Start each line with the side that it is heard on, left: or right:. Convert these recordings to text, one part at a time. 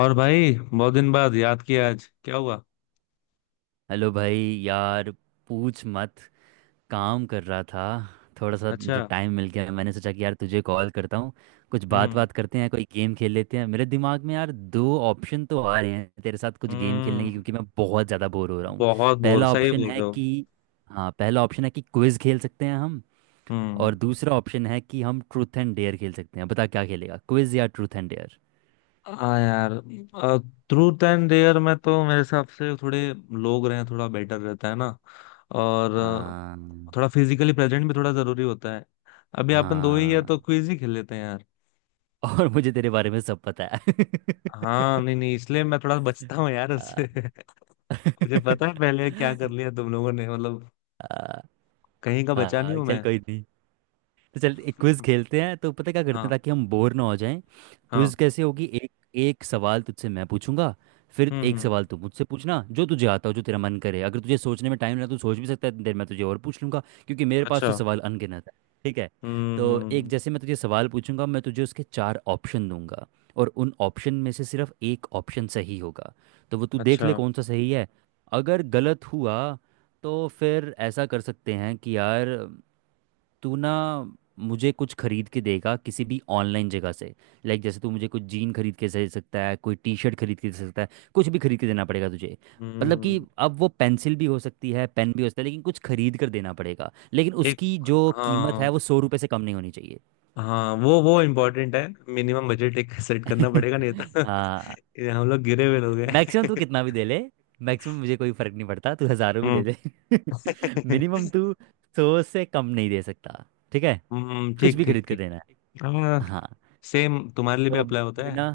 left: और भाई बहुत दिन बाद याद किया, आज क्या हुआ?
right: हेलो भाई। यार पूछ मत। काम कर रहा था। थोड़ा सा जो
left: अच्छा।
right: टाइम मिल गया मैंने सोचा कि यार तुझे कॉल करता हूँ। कुछ बात
left: हम्म
right: बात करते हैं कोई गेम खेल लेते हैं। मेरे दिमाग में यार दो ऑप्शन तो आ रहे हैं तेरे साथ कुछ गेम खेलने
left: हम्म,
right: के, क्योंकि मैं बहुत ज़्यादा बोर हो रहा हूँ।
left: बहुत बोर,
right: पहला
left: सही
right: ऑप्शन
left: बोल
right: है
left: रहे हो।
right: कि हाँ, पहला ऑप्शन है कि क्विज़ खेल सकते हैं हम।
left: हम्म।
right: और दूसरा ऑप्शन है कि हम ट्रूथ एंड डेयर खेल सकते हैं। बता क्या खेलेगा, क्विज़ या ट्रूथ एंड डेयर।
left: हाँ यार, ट्रूथ एंड डेयर में तो मेरे हिसाब से थोड़े लोग रहे, थोड़ा बेटर रहता है ना। और थोड़ा फिजिकली प्रेजेंट भी थोड़ा जरूरी होता है। अभी अपन 2 ही है,
right: हाँ
left: तो क्विज ही खेल लेते हैं यार।
right: और मुझे तेरे बारे में सब पता है।
left: हाँ, नहीं नहीं, इसलिए मैं थोड़ा बचता हूँ यार उससे। मुझे पता है पहले क्या कर लिया तुम लोगों ने, मतलब
right: आ,
left: कहीं का बचा नहीं
right: हाँ
left: हूँ
right: चल
left: मैं।
right: कोई नहीं। तो चल एक क्विज खेलते हैं, तो पता है क्या करते हैं
left: हाँ
right: ताकि हम बोर ना हो जाएं। क्विज
left: हाँ।
right: कैसे होगी, एक एक सवाल तुझसे मैं पूछूंगा। फिर एक
left: हम्म।
right: सवाल तू मुझसे पूछना जो तुझे आता हो जो तेरा मन करे। अगर तुझे सोचने में टाइम लगा तू सोच भी सकता है, इतनी देर में तुझे और पूछ लूंगा क्योंकि मेरे पास
left: अच्छा।
right: तो सवाल अनगिनत है। ठीक है। तो एक,
left: हम्म।
right: जैसे मैं तुझे सवाल पूछूंगा मैं तुझे उसके चार ऑप्शन दूंगा। और उन ऑप्शन में से सिर्फ एक ऑप्शन सही होगा। तो वो तू देख
left: अच्छा।
right: ले कौन सा सही है। अगर गलत हुआ तो फिर ऐसा कर सकते हैं कि यार, तू ना मुझे कुछ खरीद के देगा किसी भी ऑनलाइन जगह से। लाइक जैसे तू मुझे कुछ जीन खरीद के दे सकता है, कोई टी शर्ट खरीद के दे सकता है। कुछ भी खरीद के देना पड़ेगा तुझे। मतलब कि
left: हम्म।
right: अब वो पेंसिल भी हो सकती है, पेन भी हो सकता है, लेकिन कुछ खरीद कर देना पड़ेगा। लेकिन
left: एक।
right: उसकी जो कीमत है
left: हाँ
right: वो 100 रुपये से कम नहीं होनी चाहिए।
left: हाँ, वो इम्पोर्टेंट है। मिनिमम बजट एक सेट करना पड़ेगा, नहीं तो
right: हाँ।
left: ये हम लोग गिरे हुए लोग
right: मैक्सिमम तू
left: हैं।
right: कितना भी दे ले। मैक्सिमम मुझे कोई फर्क नहीं पड़ता, तू हज़ारों भी दे
left: हम्म।
right: दे। मिनिमम तू सौ से कम नहीं दे सकता। ठीक है। कुछ
left: ठीक
right: भी
left: ठीक
right: खरीद के
left: ठीक।
right: देना है।
left: हाँ,
right: हाँ।
left: सेम तुम्हारे लिए भी
right: तो
left: अप्लाई होता है।
right: बिना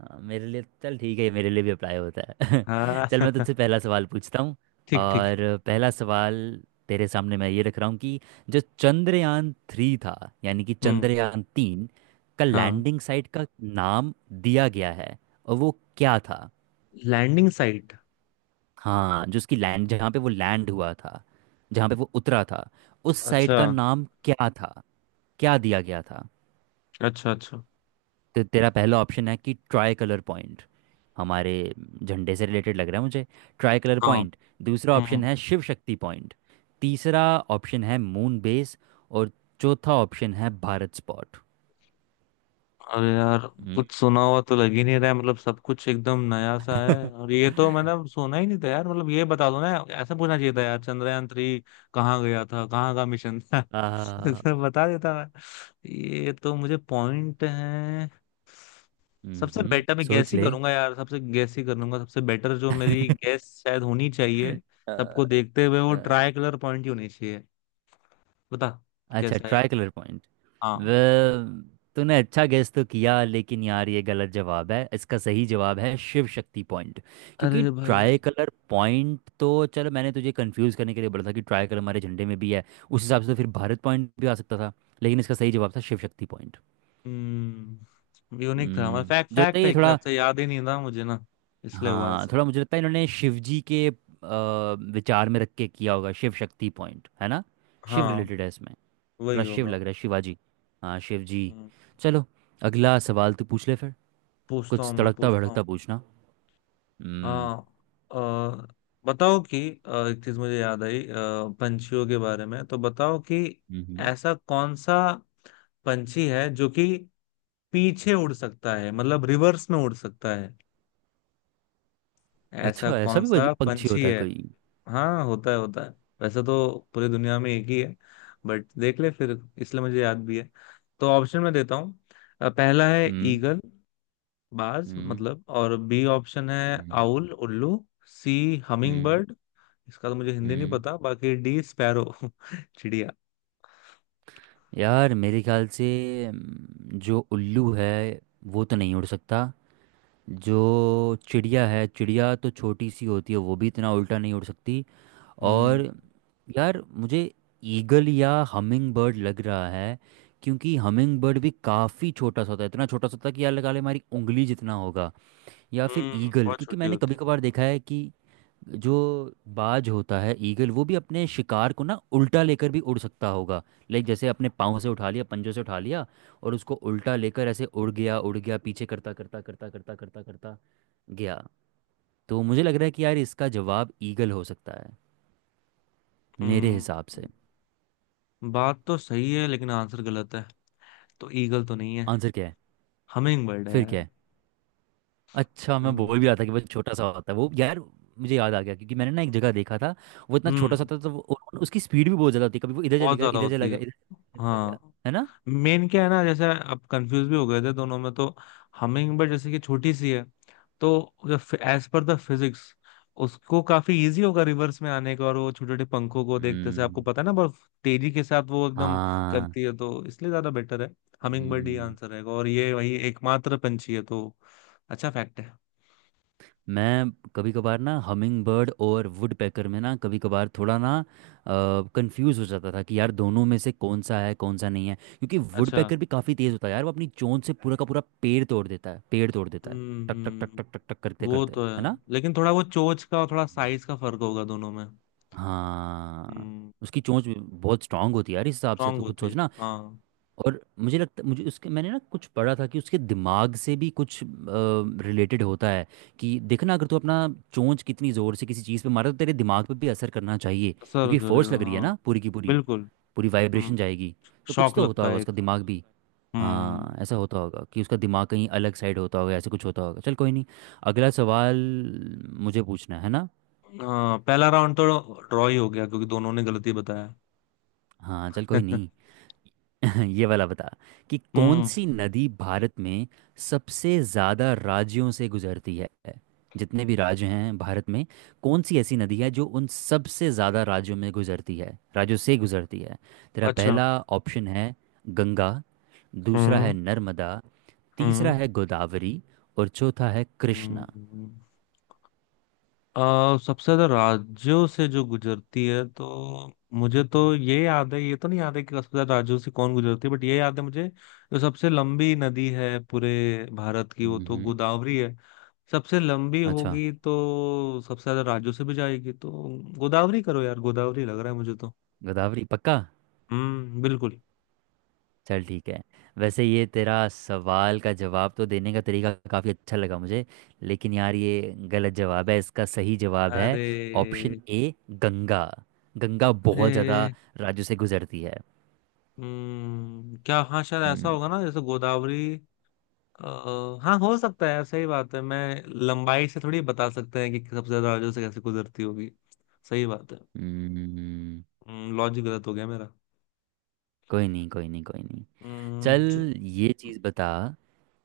right: हाँ, मेरे लिए चल ठीक है, मेरे लिए भी अप्लाई होता है।
left: हाँ।
right: चल मैं तुझसे पहला सवाल पूछता हूँ।
left: ठीक ठीक।
right: और पहला सवाल तेरे सामने मैं ये रख रहा हूँ कि जो चंद्रयान थ्री था, यानी कि
left: हम्म।
right: चंद्रयान तीन का
left: हाँ,
right: लैंडिंग साइट का नाम दिया गया है, और वो क्या था।
left: Landing site.
right: हाँ जो उसकी लैंड जहाँ पे वो लैंड हुआ था, जहाँ पे वो उतरा था, उस साइट
left: अच्छा
right: का नाम क्या था, क्या दिया गया था।
left: अच्छा अच्छा।
right: तो तेरा पहला ऑप्शन है कि ट्राई कलर पॉइंट, हमारे झंडे से रिलेटेड लग रहा है मुझे, ट्राई कलर पॉइंट। दूसरा
left: हाँ।
right: ऑप्शन है शिव शक्ति पॉइंट। तीसरा ऑप्शन है मून बेस। और चौथा ऑप्शन है भारत स्पॉट।
left: अरे यार,
right: हम्म।
left: कुछ सुना हुआ तो लग ही नहीं रहा है, मतलब सब कुछ एकदम नया सा है, और ये तो मैंने सुना ही नहीं था यार, मतलब ये बता दो ना। ऐसा पूछना चाहिए था यार, चंद्रयान थ्री कहाँ गया था, कहाँ का मिशन था।
right: आ,
left: ऐसा बता देता मैं। ये तो मुझे पॉइंट है। सबसे बेटर मैं गैस
right: सोच
left: ही
right: ले
left: करूंगा यार, सबसे गैस ही करूंगा, सबसे बेटर जो मेरी गैस शायद होनी चाहिए
right: अ,
left: सबको देखते हुए वो
right: अ,
left: ट्राई कलर पॉइंट ही होनी चाहिए। बता
right: अच्छा,
left: कैसा है यार।
right: Tricolour point.
left: हाँ।
right: वह, तूने अच्छा गेस तो किया लेकिन यार ये गलत जवाब है, इसका सही जवाब है शिव शक्ति पॉइंट। क्योंकि
left: अरे
right: ट्राई
left: भाई।
right: कलर पॉइंट तो चलो मैंने तुझे कंफ्यूज करने के लिए बोला था कि ट्राई कलर हमारे झंडे में भी है, उस हिसाब से तो फिर भारत पॉइंट भी आ सकता था। लेकिन इसका सही जवाब था शिव शक्ति पॉइंट।
left: हम्म, यूनिक था, हमारा फैक्ट
right: मुझे लगता
left: फैक्ट
right: है
left: है
right: ये
left: एक हिसाब
right: थोड़ा
left: से, याद ही नहीं था मुझे ना, इसलिए हुआ
right: हाँ
left: ऐसा।
right: थोड़ा मुझे लगता है इन्होंने शिव जी के विचार में रख के किया होगा, शिव शक्ति पॉइंट है ना। शिव
left: हाँ।
right: रिलेटेड है इसमें,
left: वही
right: थोड़ा शिव
left: होगा।
right: लग रहा है, शिवाजी। हाँ शिव जी।
left: हम्म।
right: चलो, अगला सवाल तू पूछ ले फिर।
left: पूछता हूँ,
right: कुछ
left: मैं
right: तड़कता
left: पूछता हूँ।
right: भड़कता पूछना। हम्म।
left: हाँ, बताओ कि, एक चीज मुझे याद आई, पंछियों के बारे में तो बताओ कि
right: हम्म।
left: ऐसा कौन सा पंछी है जो कि पीछे उड़ सकता है, मतलब रिवर्स में उड़ सकता है। ऐसा
right: अच्छा, ऐसा
left: कौन
right: भी
left: सा
right: पंछी
left: पंछी
right: होता है
left: है?
right: कोई।
left: हाँ होता है होता है। वैसे तो पूरी दुनिया में एक ही है, बट देख ले फिर, इसलिए मुझे याद भी है, तो ऑप्शन में देता हूँ। पहला है
right: हम्म।
left: ईगल, बाज
right: हम्म।
left: मतलब। और बी ऑप्शन है
right: हम्म।
left: आउल, उल्लू। सी हमिंग
right: हम्म।
left: बर्ड। इसका तो मुझे हिंदी नहीं
right: हम्म।
left: पता। बाकी डी स्पैरो, चिड़िया।
right: यार मेरे ख्याल से, जो उल्लू है वो तो नहीं उड़ सकता। जो चिड़िया है, चिड़िया तो छोटी सी होती है, वो भी इतना उल्टा नहीं उड़ सकती। और
left: हम्म
right: यार मुझे ईगल या हमिंग बर्ड लग रहा है। क्योंकि हमिंग बर्ड भी काफ़ी छोटा सा होता है, इतना छोटा सा होता है कि यार लगा ले हमारी उंगली जितना होगा। या फिर ईगल,
left: बहुत
right: क्योंकि
left: छोटी
right: मैंने
left: होती
right: कभी
left: है।
right: कभार देखा है कि जो बाज होता है, ईगल, वो भी अपने शिकार को ना उल्टा लेकर भी उड़ सकता होगा। लाइक जैसे अपने पाँव से उठा लिया, पंजों से उठा लिया, और उसको उल्टा लेकर ऐसे उड़ गया, उड़ गया, पीछे करता करता करता करता करता करता गया। तो मुझे लग रहा है कि यार इसका जवाब ईगल हो सकता है, मेरे हिसाब से।
left: हम्म, बात तो सही है लेकिन आंसर गलत है, तो ईगल तो नहीं है।
right: आंसर क्या है?
left: हमिंग बर्ड है
right: फिर
left: यार।
right: क्या है? अच्छा, मैं बोल
left: हम्म
right: भी रहा था कि वो छोटा सा होता है वो यार। मुझे याद आ गया क्योंकि मैंने ना एक जगह देखा था, वो इतना छोटा सा
left: हम्म,
right: था तो वो, और उसकी स्पीड भी बहुत ज़्यादा होती है। कभी वो इधर चले
left: बहुत
right: गया,
left: ज्यादा
right: इधर चला
left: होती है।
right: गया, इधर, इधर चला गया,
left: हाँ,
right: है ना।
left: मेन क्या है ना, जैसे अब कंफ्यूज भी हो गए थे दोनों में, तो हमिंग बर्ड जैसे कि छोटी सी है, तो एज पर द फिजिक्स उसको काफी इजी होगा रिवर्स में आने का, और वो छोटे छोटे पंखों को देखते से आपको
right: हम्म।
left: पता है ना, बहुत तेजी के साथ वो एकदम
right: हाँ।
left: करती है, तो इसलिए ज्यादा बेटर है। हमिंग बर्ड ही
right: हम्म।
left: आंसर रहेगा और ये वही एकमात्र पंछी है, तो अच्छा फैक्ट है।
right: मैं कभी कभार ना हमिंग बर्ड और वुड पैकर में ना कभी कभार थोड़ा ना कंफ्यूज हो जाता था कि यार दोनों में से कौन सा है कौन सा नहीं है। क्योंकि वुड
left: अच्छा।
right: पैकर भी काफ़ी तेज़ होता है यार, वो अपनी चोंच से पूरा का पूरा पेड़ तोड़ देता है, पेड़ तोड़ देता है।
left: हम्म
right: टक टक टक
left: हम्म,
right: टक टक टक करते
left: वो
right: करते।
left: तो है,
right: है
left: लेकिन थोड़ा वो चोंच का और थोड़ा
right: ना।
left: साइज का फर्क होगा दोनों में।
right: हाँ।
left: हम्म,
right: उसकी चोंच भी बहुत स्ट्रांग होती है यार, इस हिसाब से
left: स्ट्रांग
right: तो कुछ
left: होती है,
right: सोचना।
left: हाँ।
right: और मुझे लगता मुझे उसके मैंने ना कुछ पढ़ा था कि उसके दिमाग से भी कुछ रिलेटेड होता है। कि देखना अगर तू अपना चोंच कितनी ज़ोर से किसी चीज़ पे मारे, तो तेरे दिमाग पे भी असर करना चाहिए।
left: असर
right: क्योंकि फोर्स
left: करेगा,
right: लग रही है
left: हाँ।
right: ना पूरी की पूरी,
left: बिल्कुल।
right: पूरी
left: हम्म।
right: वाइब्रेशन जाएगी। तो कुछ
left: शौक
right: तो होता
left: लगता
right: होगा
left: है एक।
right: उसका दिमाग भी।
left: हम्म।
right: हाँ, ऐसा होता होगा कि उसका दिमाग कहीं अलग साइड होता होगा, ऐसे कुछ होता होगा। चल कोई नहीं। अगला सवाल मुझे पूछना है ना।
left: हाँ, पहला राउंड तो ड्रॉ ही हो गया क्योंकि दोनों ने गलती बताया।
right: हाँ चल कोई नहीं। ये वाला बता कि कौन
left: हम्म।
right: सी नदी भारत में सबसे ज्यादा राज्यों से गुजरती है। जितने भी राज्य हैं भारत में, कौन सी ऐसी नदी है जो उन सबसे ज्यादा राज्यों में गुजरती है, राज्यों से गुजरती है। तेरा
left: अच्छा।
right: पहला ऑप्शन है गंगा। दूसरा है
left: हम्म
right: नर्मदा। तीसरा
left: हम्म
right: है गोदावरी। और चौथा है कृष्णा।
left: हम्म। अ, सबसे ज्यादा राज्यों से जो गुजरती है, तो मुझे तो ये याद है, ये तो नहीं याद है कि सबसे ज्यादा राज्यों से कौन गुजरती है, बट ये याद है मुझे, जो सबसे लंबी नदी है पूरे भारत की वो तो
right: हम्म।
left: गोदावरी है। सबसे लंबी
right: अच्छा,
left: होगी तो सबसे ज्यादा राज्यों से भी जाएगी, तो गोदावरी करो यार, गोदावरी लग रहा है मुझे तो।
right: गोदावरी पक्का।
left: हम्म, बिल्कुल।
right: चल ठीक है। वैसे ये तेरा सवाल का जवाब तो देने का तरीका काफ़ी अच्छा लगा मुझे, लेकिन यार ये गलत जवाब है। इसका सही जवाब है
left: अरे।
right: Option A, Ganga. गंगा बहुत ज़्यादा
left: अरे।
right: राज्यों से गुजरती है।
left: हम्म, क्या? हाँ, शायद ऐसा होगा
right: हम्म।
left: ना, जैसे गोदावरी, हाँ हो सकता है, सही बात है, मैं लंबाई से थोड़ी बता सकते हैं कि सबसे ज्यादा राज्यों से कैसे गुजरती होगी। सही बात है,
right: हम्म।
left: लॉजिक गलत हो गया मेरा।
right: कोई नहीं, कोई नहीं, कोई नहीं।
left: हम्म,
right: चल
left: च-
right: ये चीज़ बता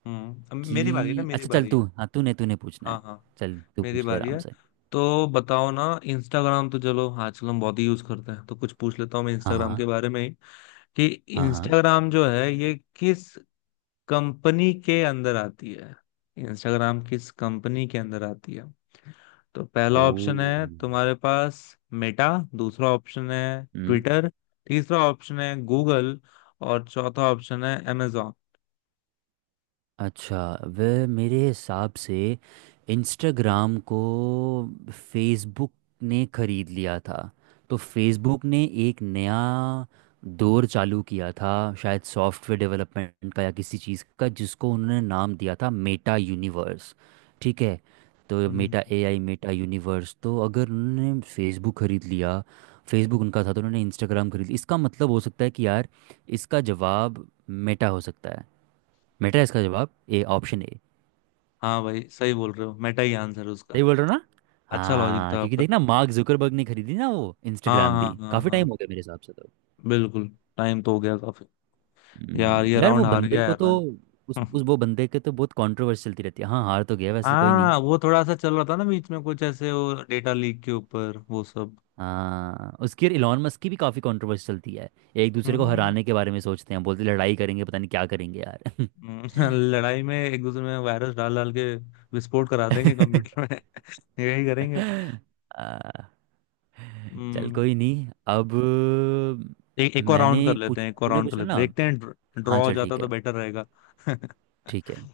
left: अब मेरी बारी है ना,
right: कि
left: मेरी
right: अच्छा चल
left: बारी
right: तू,
left: है।
right: हाँ तूने तूने पूछना
left: हाँ
right: है।
left: हाँ।
right: चल तू
left: मेरी
right: पूछ ले
left: बारी
right: आराम
left: है,
right: से।
left: तो बताओ ना, इंस्टाग्राम तो चलो आजकल हम बहुत ही यूज करते हैं, तो कुछ पूछ लेता हूँ मैं
right: हाँ
left: इंस्टाग्राम
right: हाँ
left: के बारे में ही, कि
right: हाँ हाँ।
left: इंस्टाग्राम जो है ये किस कंपनी के अंदर आती है? इंस्टाग्राम किस कंपनी के अंदर आती है? तो
right: ओ।
left: पहला ऑप्शन है तुम्हारे पास मेटा, दूसरा ऑप्शन है
right: हम्म।
left: ट्विटर, तीसरा ऑप्शन है गूगल, और चौथा ऑप्शन है Amazon।
right: अच्छा, वह मेरे हिसाब से इंस्टाग्राम को फेसबुक ने खरीद लिया था। तो फेसबुक ने एक नया दौर चालू किया था, शायद सॉफ्टवेयर डेवलपमेंट का या किसी चीज़ का, जिसको उन्होंने नाम दिया था मेटा यूनिवर्स। ठीक है। तो
left: हम्म,
right: मेटा एआई, मेटा यूनिवर्स, तो अगर उन्होंने फेसबुक खरीद लिया, फेसबुक उनका था, तो उन्होंने इंस्टाग्राम खरीद लिया। इसका मतलब हो सकता है कि यार, इसका जवाब मेटा हो सकता है। मेटा है इसका जवाब, ए, ऑप्शन ए।
left: हाँ भाई सही बोल रहे हो, मेटा ही आंसर है उसका।
right: सही बोल रहे हो ना।
left: अच्छा लॉजिक
right: हाँ
left: था
right: क्योंकि
left: आपका।
right: देखना, मार्क जुकरबर्ग ने खरीदी ना वो
left: हाँ
right: इंस्टाग्राम,
left: हाँ
right: भी
left: हाँ
right: काफी टाइम
left: हाँ,
right: हो गया मेरे हिसाब से तो।
left: बिल्कुल। टाइम तो हो गया काफी। यार, ये
right: यार वो
left: राउंड हार गया
right: बंदे को
left: यार
right: तो
left: मैं।
right: उस वो बंदे के तो बहुत कंट्रोवर्सी चलती रहती है। हाँ हार तो गया वैसे, कोई नहीं।
left: हाँ, वो थोड़ा सा चल रहा था ना बीच में, कुछ ऐसे वो डेटा लीक के ऊपर वो सब।
right: हाँ उसकी और इलॉन मस्क की भी काफी कंट्रोवर्सी चलती है। एक दूसरे को
left: हम्म।
right: हराने के बारे में सोचते हैं, बोलते लड़ाई करेंगे, पता नहीं क्या करेंगे यार।
left: हम्म, लड़ाई में एक दूसरे में वायरस डाल डाल के विस्फोट करा देंगे कंप्यूटर में। यही करेंगे।
right: आ, चल
left: हम्म।
right: कोई नहीं। अब
left: एक एक और
right: मैंने
left: राउंड कर
right: पूछ
left: लेते हैं, एक और
right: तूने
left: राउंड कर
right: पूछना
left: लेते हैं,
right: ना।
left: देखते हैं,
right: हाँ
left: ड्रॉ हो
right: चल
left: जाता
right: ठीक है।
left: तो बेटर रहेगा।
right: ठीक है।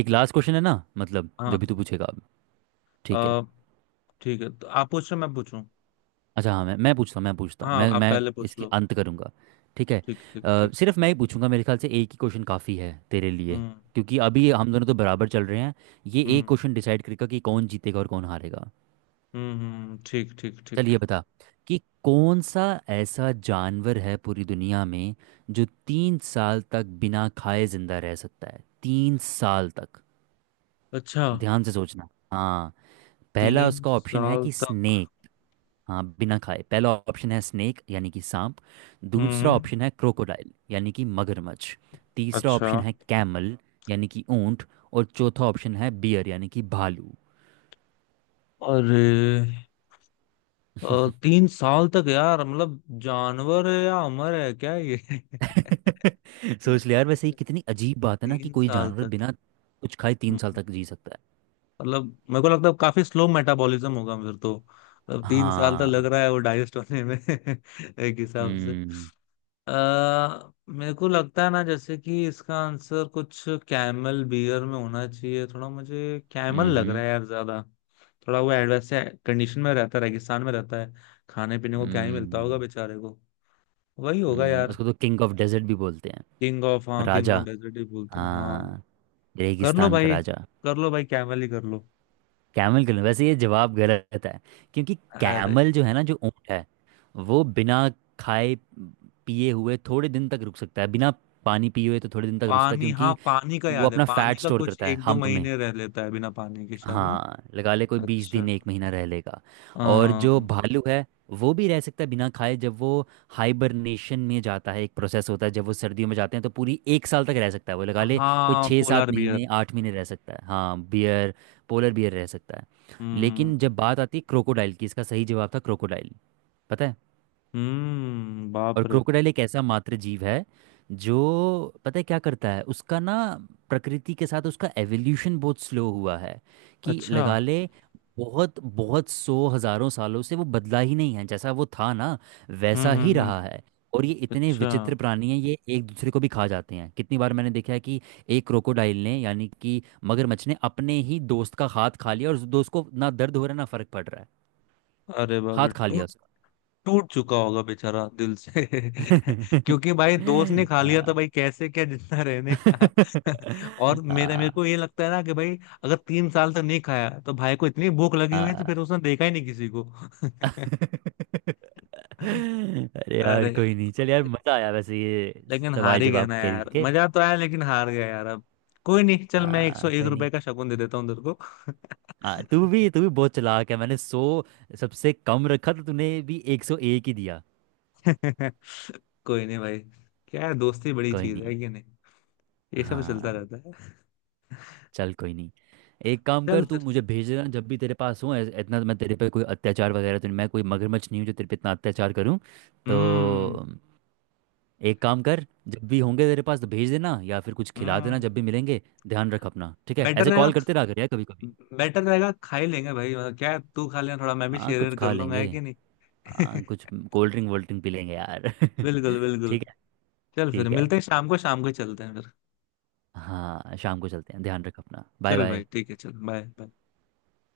right: एक लास्ट क्वेश्चन है ना, मतलब
left: हाँ,
right: जो भी तू पूछेगा अब। ठीक है।
left: अ, ठीक है, तो आप पूछ रहे हो, मैं पूछूं?
right: अच्छा हाँ मैं पूछता हूँ
left: हाँ, आप
right: मैं
left: पहले पूछ
right: इसकी
left: लो।
right: अंत करूँगा। ठीक है।
left: ठीक ठीक ठीक।
right: सिर्फ मैं ही पूछूंगा, मेरे ख्याल से एक ही क्वेश्चन काफ़ी है तेरे लिए।
left: हम्म।
right: क्योंकि अभी हम दोनों तो बराबर चल रहे हैं, ये एक
left: हम्म
right: क्वेश्चन डिसाइड करेगा कि कौन जीतेगा और कौन हारेगा।
left: ठीक ठीक ठीक।
right: चलिए बता कि कौन सा ऐसा जानवर है पूरी दुनिया में जो 3 साल तक बिना खाए जिंदा रह सकता है, तीन साल तक।
left: अच्छा।
right: ध्यान से सोचना। हाँ, पहला
left: तीन
right: उसका ऑप्शन है
left: साल
right: कि
left: तक?
right: स्नेक। हाँ बिना खाए। पहला ऑप्शन है स्नेक, यानी कि सांप। दूसरा
left: हम्म।
right: ऑप्शन है क्रोकोडाइल, यानी कि मगरमच्छ। तीसरा
left: अच्छा।
right: ऑप्शन है कैमल, यानी कि ऊंट। और चौथा ऑप्शन है बियर, यानी कि भालू।
left: अरे, 3 साल तक यार, मतलब जानवर है या अमर है क्या ये?
right: सोच ले यार। वैसे ये कितनी अजीब बात है ना कि
left: तीन
right: कोई
left: साल
right: जानवर
left: तक?
right: बिना कुछ खाए तीन साल
left: हम्म,
right: तक जी सकता है।
left: मतलब मेरे को लगता है काफी स्लो मेटाबॉलिज्म होगा फिर तो। मतलब 3 साल तक लग
right: हाँ।
left: रहा है वो डाइजेस्ट होने में एक हिसाब से।
right: हम्म।
left: मेरे को लगता है ना, जैसे कि इसका आंसर कुछ कैमल बियर में होना चाहिए, थोड़ा मुझे कैमल लग रहा
right: हम्म।
left: है यार ज्यादा। थोड़ा वो एडवर्स कंडीशन में रहता है, रेगिस्तान में रहता है, खाने पीने को क्या ही मिलता होगा
right: हम्म।
left: बेचारे को। वही होगा
right: हम्म।
left: यार।
right: उसको तो किंग ऑफ डेजर्ट भी बोलते हैं।
left: किंग ऑफ, हाँ, किंग ऑफ
right: राजा।
left: डेजर्ट ही बोलते हैं, हाँ।
right: हाँ,
left: कर लो
right: रेगिस्तान का
left: भाई,
right: राजा।
left: कर लो भाई, कैमल ही कर लो।
right: कैमल के लिए वैसे ये जवाब गलत है। क्योंकि
left: अरे।
right: कैमल जो है ना, जो ऊँट है, वो बिना खाए पिए हुए थोड़े दिन तक रुक सकता है। बिना पानी पिए हुए तो थोड़े दिन तक रुकता है,
left: पानी, हाँ,
right: क्योंकि
left: पानी का
right: वो
left: याद है,
right: अपना
left: पानी
right: फैट
left: का
right: स्टोर
left: कुछ
right: करता है
left: एक दो
right: हम्प में।
left: महीने रह लेता है बिना पानी के शायद ना।
right: हाँ लगा ले कोई 20 दिन,
left: अच्छा।
right: एक महीना रह लेगा। और जो
left: अम,
right: भालू है वो भी रह सकता है बिना खाए, जब वो हाइबरनेशन में जाता है, एक प्रोसेस होता है जब वो सर्दियों में जाते हैं, तो पूरी एक साल तक रह सकता है वो, लगा ले कोई
left: हाँ,
right: छः
left: पोलार
right: सात
left: बियर।
right: महीने 8 महीने रह सकता है। हाँ बियर, पोलर बियर रह सकता है। लेकिन जब
left: हम्म
right: बात आती है क्रोकोडाइल की, इसका सही जवाब था क्रोकोडाइल, पता है।
left: हम्म,
right: और
left: बाप रे।
right: क्रोकोडाइल एक ऐसा मात्र जीव है जो पता है क्या करता है उसका ना, प्रकृति के साथ उसका एवोल्यूशन बहुत स्लो हुआ है। कि
left: अच्छा।
right: लगा ले बहुत बहुत सौ हजारों सालों से वो बदला ही नहीं है, जैसा वो था ना वैसा ही रहा
left: हम्म।
right: है। और ये इतने
left: अच्छा।
right: विचित्र प्राणी हैं, ये एक दूसरे को भी खा जाते हैं। कितनी बार मैंने देखा है कि एक क्रोकोडाइल ने, यानी कि मगरमच्छ ने, अपने ही दोस्त का हाथ खा लिया, और उस दोस्त को ना दर्द हो रहा है ना फर्क पड़ रहा है।
left: अरे बाप
right: हाथ
left: रे।
right: खा लिया उसका।
left: टूट चुका होगा बेचारा दिल से। क्योंकि भाई, दोस्त ने खा लिया, तो
right: हाँ
left: भाई कैसे क्या जिंदा रहने का। और मेरे मेरे
right: हाँ।
left: को ये लगता है ना कि भाई, अगर 3 साल तक नहीं खाया, तो भाई को इतनी भूख लगी हुई है, तो
right: हाँ
left: फिर उसने देखा ही नहीं किसी को।
right: अरे यार
left: अरे।
right: कोई नहीं, चल यार मजा आया वैसे ये
left: लेकिन
right: सवाल
left: हार ही गया
right: जवाब
left: ना यार,
right: करके।
left: मजा तो आया लेकिन हार गया यार अब। कोई नहीं, चल, मैं एक सौ
right: हाँ
left: एक
right: कोई नहीं।
left: रुपए का शगुन दे देता हूँ तेरे को।
right: हाँ तू भी बहुत चालाक है, मैंने सौ सबसे कम रखा तो तूने भी 101 ही दिया।
left: कोई नहीं भाई। क्या है, दोस्ती बड़ी
right: कोई
left: चीज
right: नहीं।
left: है कि नहीं। ये सब चलता
right: हाँ
left: रहता है।
right: चल कोई नहीं। एक काम
left: चल
right: कर तू
left: फिर।
right: मुझे भेज देना जब भी तेरे पास हो इतना, तो मैं तेरे पे कोई अत्याचार वगैरह तो नहीं- मैं कोई मगरमच्छ नहीं हूँ जो तेरे पे इतना अत्याचार करूँ। तो
left: हम्म।
right: एक काम कर, जब भी होंगे तेरे पास तो भेज देना, या फिर कुछ खिला देना
left: हम्म,
right: जब भी मिलेंगे। ध्यान रख अपना, ठीक है,
left: बेटर
right: ऐसे
left: रहेगा।
right: कॉल करते रहा कर यार कभी कभी।
left: बेटर रहेगा, खा ही लेंगे भाई, मतलब क्या है, तू खा लेना थोड़ा, मैं भी
right: हाँ कुछ
left: शेयर कर
right: खा
left: लूंगा,
right: लेंगे।
left: है कि
right: हाँ
left: नहीं।
right: कुछ कोल्ड ड्रिंक वोल्ड ड्रिंक पी लेंगे यार
left: बिल्कुल बिल्कुल।
right: ठीक है।
left: चल फिर
right: ठीक है।
left: मिलते हैं शाम को, शाम को चलते हैं फिर।
right: हाँ शाम को चलते हैं। ध्यान रख अपना। बाय
left: चल भाई,
right: बाय।
left: ठीक है, चल बाय।